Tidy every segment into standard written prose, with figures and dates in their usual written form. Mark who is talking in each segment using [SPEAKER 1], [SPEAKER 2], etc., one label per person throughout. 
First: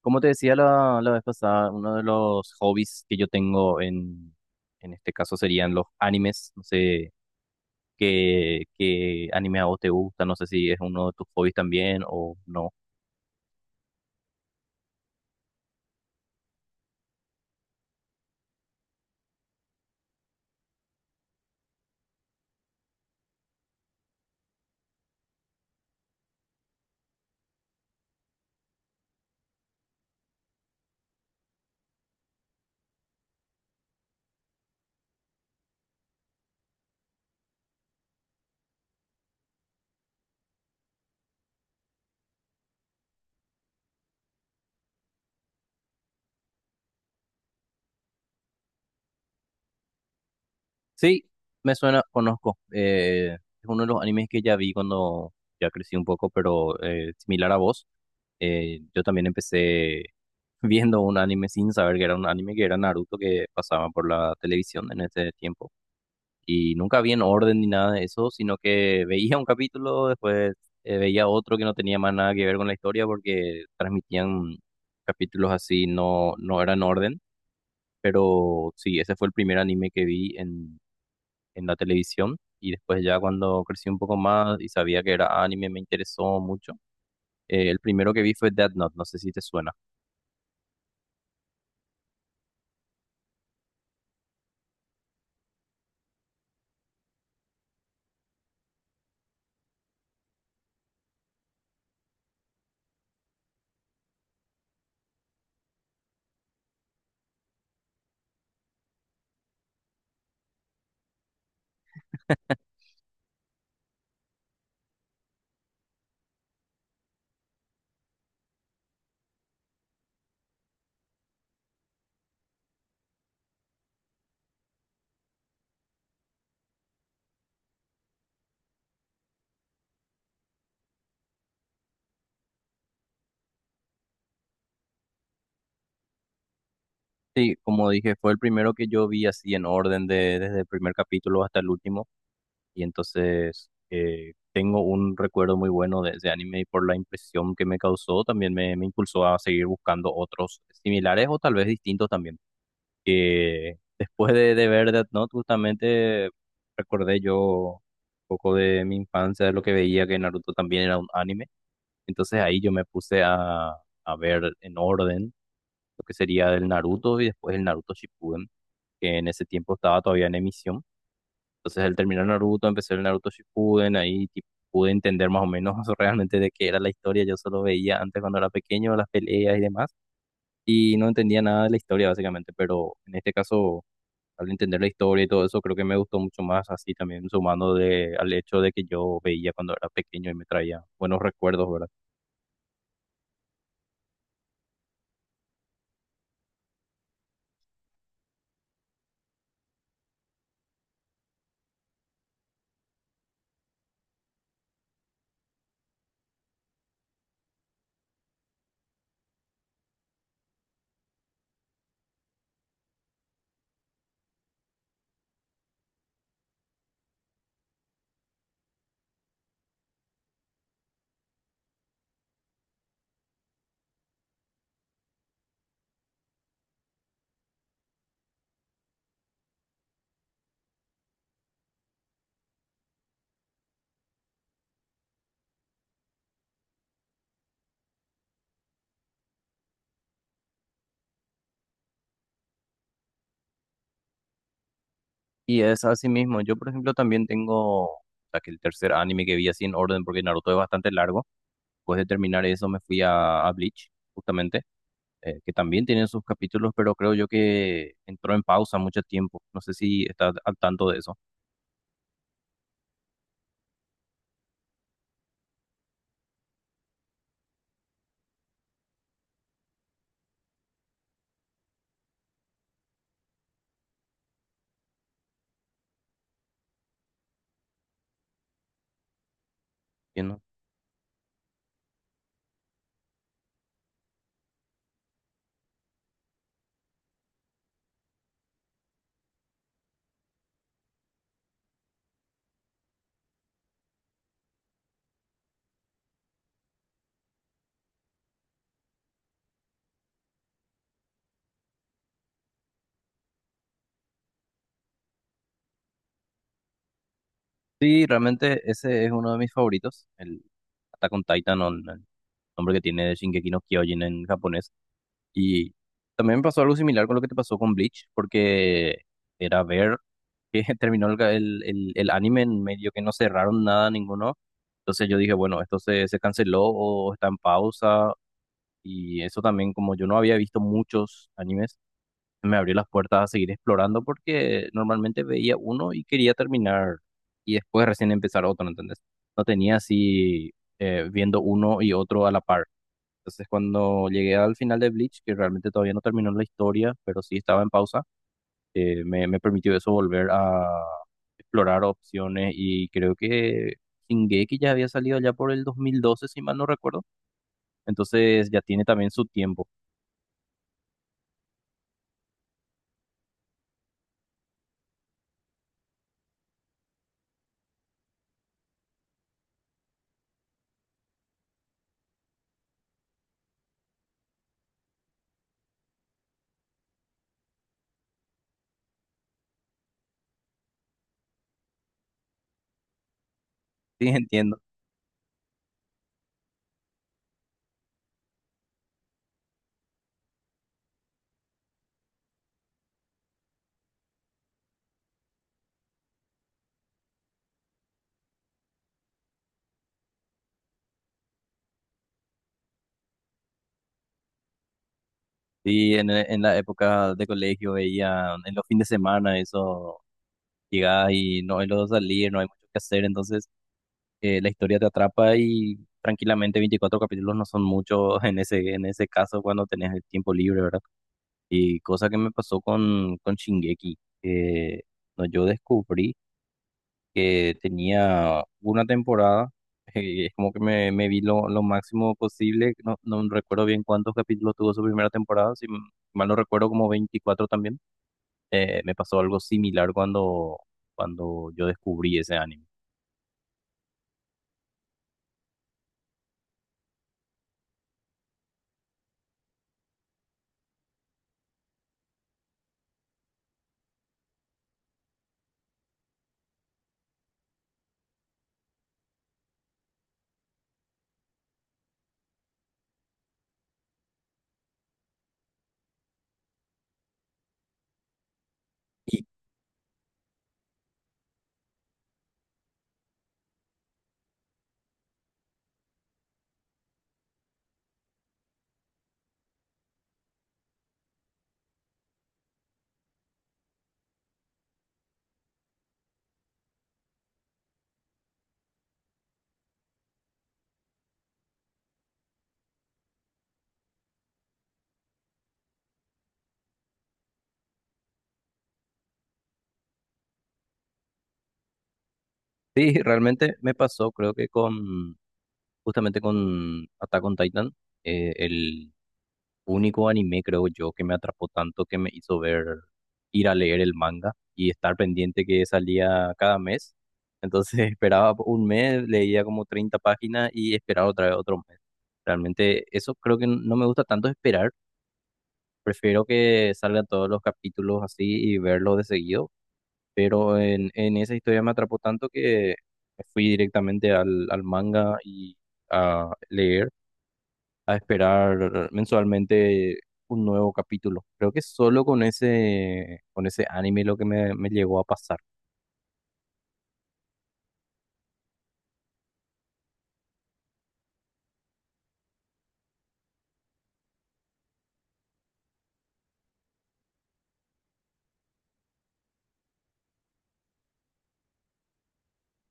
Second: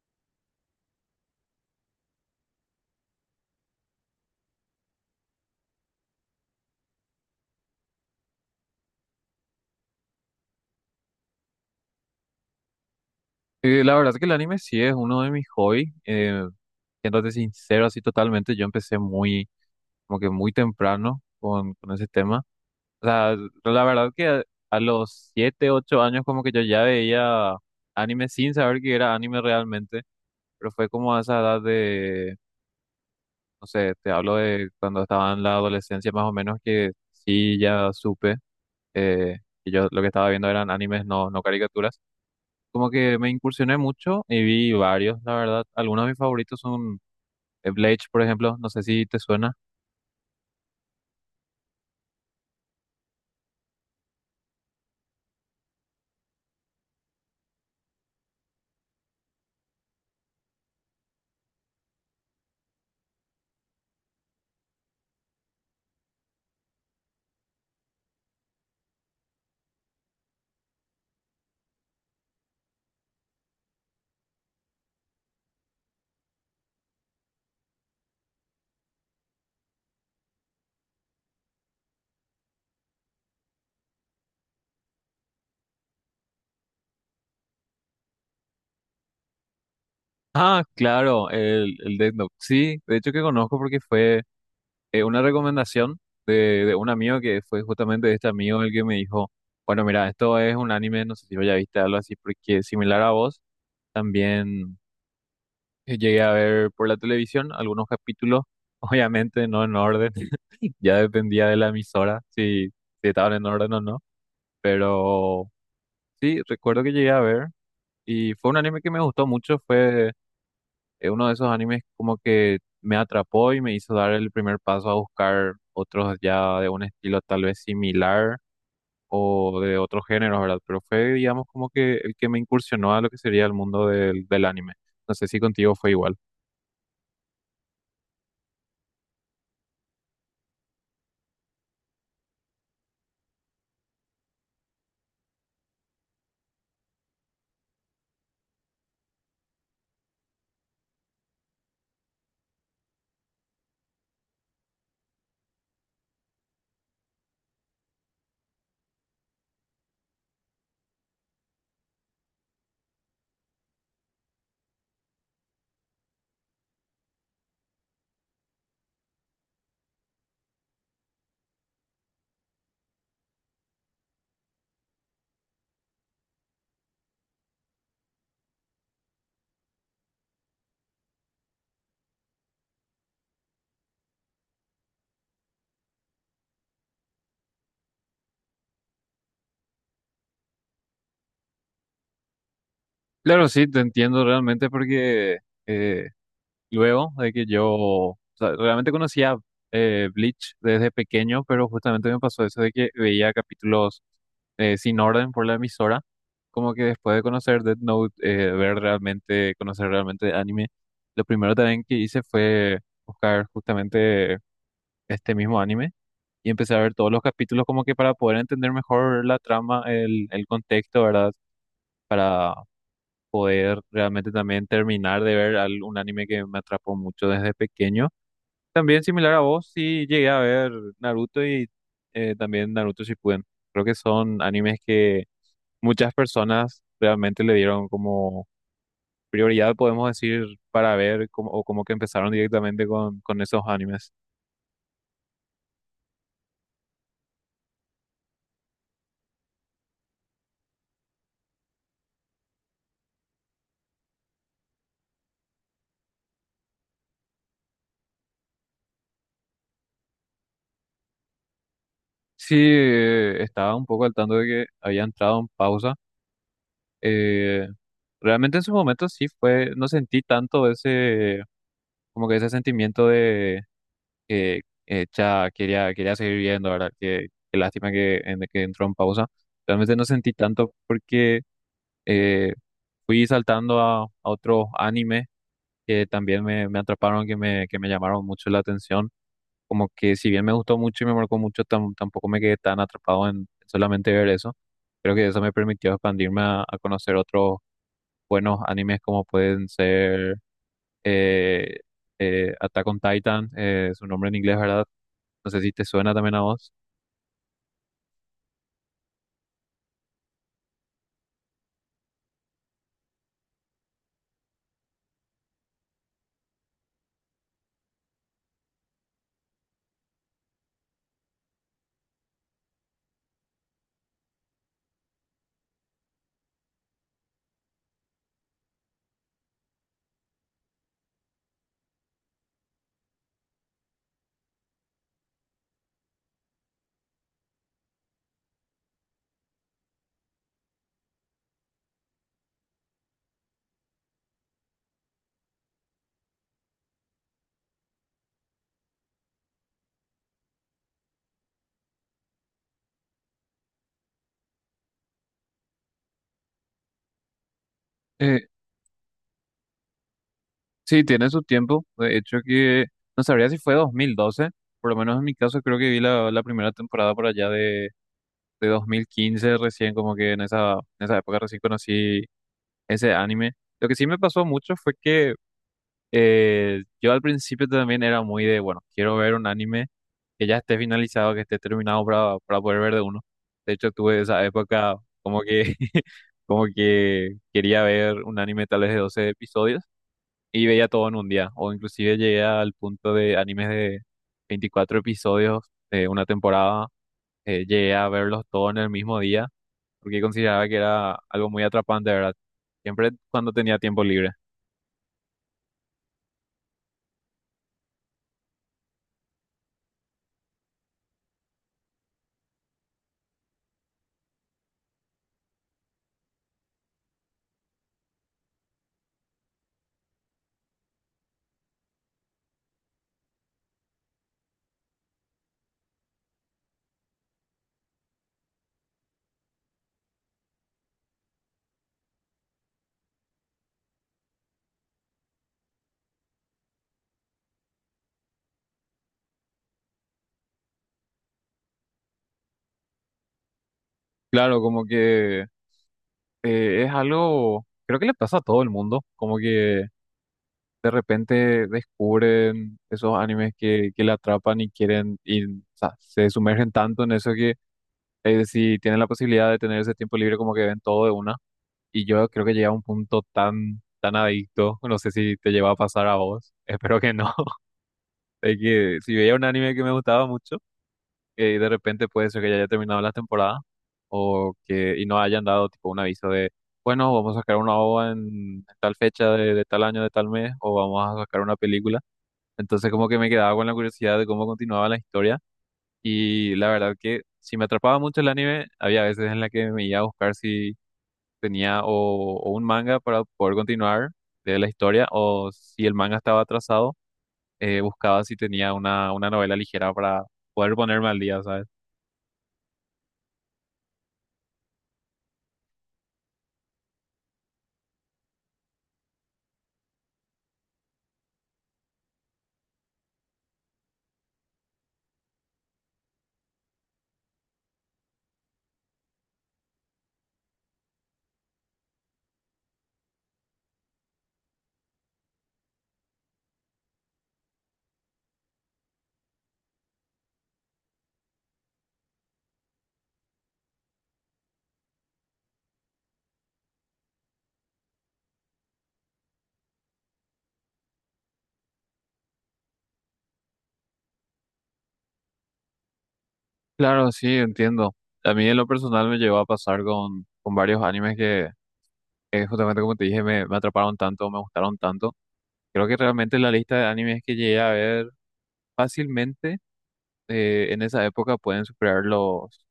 [SPEAKER 1] Como te decía la vez pasada, uno de los hobbies que yo tengo en este caso serían los animes. No sé qué anime a vos te gusta, no sé si es uno de tus hobbies también o no.
[SPEAKER 2] La verdad que el anime sí es uno de mis hobbies. Siéndote sincero, así totalmente, yo empecé muy, como que muy temprano con ese tema. O sea, la verdad que a los 7 u 8 años como que yo ya veía anime sin saber que era anime realmente, pero fue como a esa edad de, no sé, te hablo de cuando estaba en la adolescencia más o menos que sí ya supe eh, que yo lo que estaba viendo eran animes, no caricaturas, como que me incursioné mucho y vi varios, la verdad. Algunos de mis favoritos son Bleach, por ejemplo, no sé si te suena.
[SPEAKER 1] Sí, me suena, conozco. Es uno de los animes que ya vi cuando ya crecí un poco, pero similar a vos. Yo también empecé viendo un anime sin saber que era un anime, que era Naruto, que pasaba por la televisión en ese tiempo. Y nunca vi en orden ni nada de eso, sino que veía un capítulo, después veía otro que no tenía más nada que ver con la historia porque transmitían capítulos así, no eran orden. Pero sí, ese fue el primer anime que vi en la televisión. Y después ya cuando crecí un poco más y sabía que era anime, me interesó mucho. El primero que vi fue Death Note, no sé si te suena.
[SPEAKER 2] Ah, claro, el Death Note. Sí, de hecho que conozco porque fue una recomendación de un amigo, que fue justamente este amigo el que me dijo, bueno, mira, esto es un anime, no sé si lo ya viste, algo así, porque similar a vos, también llegué a ver por la televisión algunos capítulos, obviamente no en orden, ya dependía de la emisora, si estaban en orden o no, pero sí, recuerdo que llegué a ver y fue un anime que me gustó mucho, fue uno de esos animes como que me atrapó y me hizo dar el primer paso a buscar otros ya de un estilo tal vez similar o de otro género, ¿verdad? Pero fue, digamos, como que el que me incursionó a lo que sería el mundo del anime. No sé si contigo fue igual.
[SPEAKER 1] Sí, como dije, fue el primero que yo vi así en orden de, desde el primer capítulo hasta el último. Y entonces tengo un recuerdo muy bueno de ese anime y por la impresión que me causó también me impulsó a seguir buscando otros similares o tal vez distintos también. Que después de ver Death Note justamente recordé yo un poco de mi infancia, de lo que veía que Naruto también era un anime. Entonces ahí yo me puse a ver en orden lo que sería el Naruto y después el Naruto Shippuden, que en ese tiempo estaba todavía en emisión. Entonces al terminar Naruto, empecé el Naruto Shippuden, ahí tipo, pude entender más o menos realmente de qué era la historia. Yo solo veía antes cuando era pequeño las peleas y demás, y no entendía nada de la historia básicamente, pero en este caso, al entender la historia y todo eso, creo que me gustó mucho más así también, sumando de, al hecho de que yo veía cuando era pequeño y me traía buenos recuerdos, ¿verdad?
[SPEAKER 2] Claro, sí, te entiendo realmente porque eh, luego de que yo, o sea, realmente conocía Bleach desde pequeño, pero justamente me pasó eso de que veía capítulos sin orden por la emisora, como que después de conocer Death Note, ver realmente, conocer realmente anime, lo primero también que hice fue buscar justamente este mismo anime y empecé a ver todos los capítulos como que para poder entender mejor la trama, el contexto, ¿verdad? Para poder realmente también terminar de ver un anime que me atrapó mucho desde pequeño. También similar a vos, sí llegué a ver Naruto y también Naruto Shippuden. Creo que son animes que muchas personas realmente le dieron como prioridad, podemos decir, para ver como, o como que empezaron directamente con esos animes.
[SPEAKER 1] Y es así mismo. Yo, por ejemplo, también tengo... O sea, que el tercer anime que vi así en orden, porque Naruto es bastante largo. Después de terminar eso, me fui a Bleach, justamente que también tiene sus capítulos, pero creo yo que entró en pausa mucho tiempo. No sé si estás al tanto de eso.
[SPEAKER 2] Sí, estaba un poco al tanto de que había entrado en pausa. Eh, Realmente en su momento sí fue, no sentí tanto ese, como que ese sentimiento, eh, ya quería seguir viendo, ¿verdad? Qué, qué lástima que, que entró en pausa. Realmente no sentí
[SPEAKER 1] ¿Entiendes?
[SPEAKER 2] tanto porque eh, fui saltando a otros animes que también me atraparon, que que me llamaron mucho la atención. Como que si bien me gustó mucho y me marcó mucho, tampoco me quedé tan atrapado en solamente ver eso. Creo que eso me permitió expandirme a conocer otros buenos animes como pueden ser eh, Attack on Titan, su nombre en inglés, ¿verdad? No sé si te suena también a vos.
[SPEAKER 1] Sí, realmente ese es uno de mis favoritos, el Attack on Titan, o el nombre que tiene de Shingeki no Kyojin en japonés. Y también me pasó algo similar con lo que te pasó con Bleach, porque era ver que terminó el anime en medio que no cerraron nada ninguno. Entonces yo dije, bueno, esto se canceló o está en pausa. Y eso también, como yo no había visto muchos animes, me abrió las puertas a seguir explorando porque normalmente veía uno y quería terminar y después recién empezar otro, ¿entendés? No tenía así viendo uno y otro a la par. Entonces cuando llegué al final de Bleach, que realmente todavía no terminó la historia, pero sí estaba en pausa, me permitió eso volver a explorar opciones y creo que Shingeki ya había salido ya por el 2012, si mal no recuerdo,
[SPEAKER 2] Eh,
[SPEAKER 1] entonces ya tiene también su tiempo.
[SPEAKER 2] sí, tiene su tiempo. De hecho, que no sabría si fue 2012. Por lo menos en mi caso, creo que vi la primera temporada por allá de 2015, recién, como que en en esa época recién conocí ese anime. Lo que sí me pasó mucho fue que yo al principio también era muy de, bueno, quiero ver un anime que ya esté finalizado, que esté terminado para poder ver de uno. De hecho,
[SPEAKER 1] Sí,
[SPEAKER 2] tuve esa
[SPEAKER 1] entiendo.
[SPEAKER 2] época como que, como que quería ver un anime tal vez de 12 episodios y veía todo en un día. O inclusive llegué al punto de animes de 24 episodios de una temporada. Llegué a verlos todos en el mismo día porque consideraba que era algo muy atrapante, ¿verdad? Siempre cuando tenía tiempo libre.
[SPEAKER 1] Sí, en la época de colegio veía en los fines de semana eso, llegás y no hay lo de salir, no hay mucho que hacer, entonces la historia te atrapa y tranquilamente 24 capítulos no son muchos en ese caso cuando tenés el tiempo libre, ¿verdad? Y cosa que me pasó con Shingeki, que no, yo descubrí que tenía una temporada, es como que me vi lo máximo posible, no recuerdo bien cuántos capítulos tuvo su primera temporada, mal no recuerdo como 24 también. Me pasó algo similar cuando, cuando yo descubrí ese anime.
[SPEAKER 2] Claro, como que es algo, creo que le pasa a todo el mundo, como que de repente descubren esos animes que le atrapan y quieren, y, o sea, se sumergen tanto en eso que, si tienen la posibilidad de tener ese tiempo libre, como que ven todo de una. Y yo creo que llega a un punto tan, tan adicto, no sé si te lleva a pasar a vos, espero que no, de que si veía un anime que me gustaba mucho, que de repente puede ser que ya haya terminado la temporada o que y no hayan dado tipo un aviso de bueno, vamos a sacar una OVA en tal fecha de tal año, de tal mes, o vamos a sacar una película, entonces como que me quedaba con la curiosidad de cómo continuaba la historia. Y la verdad que si me atrapaba mucho el anime, había veces en la que me iba a buscar si tenía o un manga para poder continuar de la historia, o si el manga estaba atrasado, buscaba si tenía una novela ligera para poder ponerme al día, ¿sabes?
[SPEAKER 1] Sí, realmente me pasó, creo que justamente con Attack on Titan, el único anime, creo yo, que me atrapó tanto que me hizo ver, ir a leer el manga y estar pendiente que salía cada mes. Entonces esperaba un mes, leía como 30 páginas y esperaba otra vez otro mes. Realmente eso creo que no me gusta tanto esperar. Prefiero que salgan todos los capítulos así y verlos de seguido. Pero en esa historia me atrapó tanto que me fui directamente al manga y a leer a esperar mensualmente un nuevo capítulo. Creo que solo con con ese anime lo que me llegó a pasar.
[SPEAKER 2] Claro, sí, entiendo. A mí en lo personal me llegó a pasar con varios animes que justamente como te dije me atraparon tanto, me gustaron tanto. Creo que realmente la lista de animes que llegué a ver fácilmente, en esa época pueden superar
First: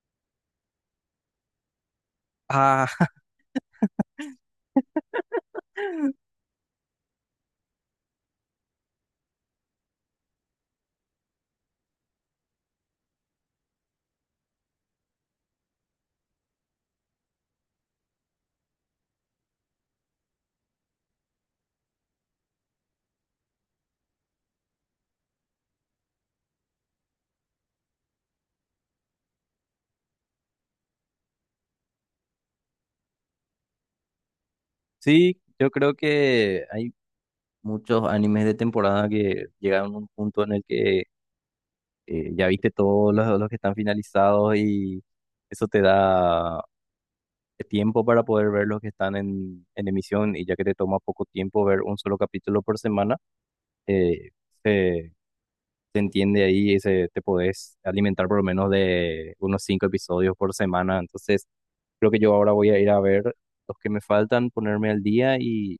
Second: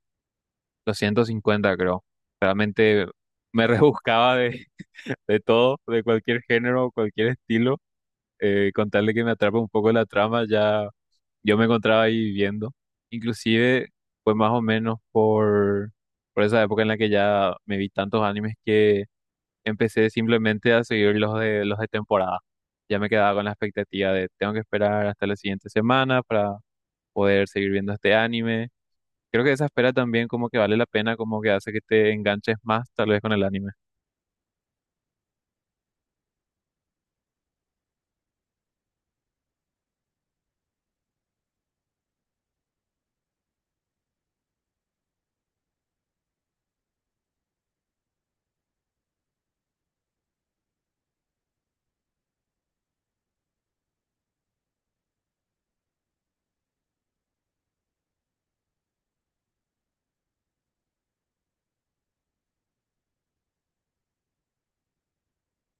[SPEAKER 2] los 150, creo. Realmente
[SPEAKER 1] Ah,
[SPEAKER 2] me rebuscaba de, de todo, de cualquier género, cualquier estilo. Con tal de que me atrape un poco la trama, ya yo me encontraba ahí viviendo. Inclusive fue más o menos por esa época en la que ya me vi tantos animes que empecé simplemente a seguir los de temporada. Ya me quedaba con la expectativa de tengo que esperar hasta la siguiente semana para poder seguir viendo este anime. Creo que esa espera también, como que vale la pena, como que hace que te enganches más tal vez con el anime.
[SPEAKER 1] sí, yo creo que hay muchos animes de temporada que llegaron a un punto en el que ya viste todos los que están finalizados y eso te da tiempo para poder ver los que están en emisión y ya que te toma poco tiempo ver un solo capítulo por semana, eh, se se entiende ahí, te podés alimentar por lo menos de unos 5 episodios por semana. Entonces, creo que yo ahora voy a ir a ver los que me faltan, ponerme al día y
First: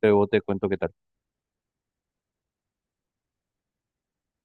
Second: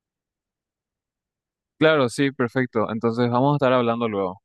[SPEAKER 1] luego te cuento qué tal.
[SPEAKER 2] Claro, sí, perfecto. Entonces vamos a estar hablando luego.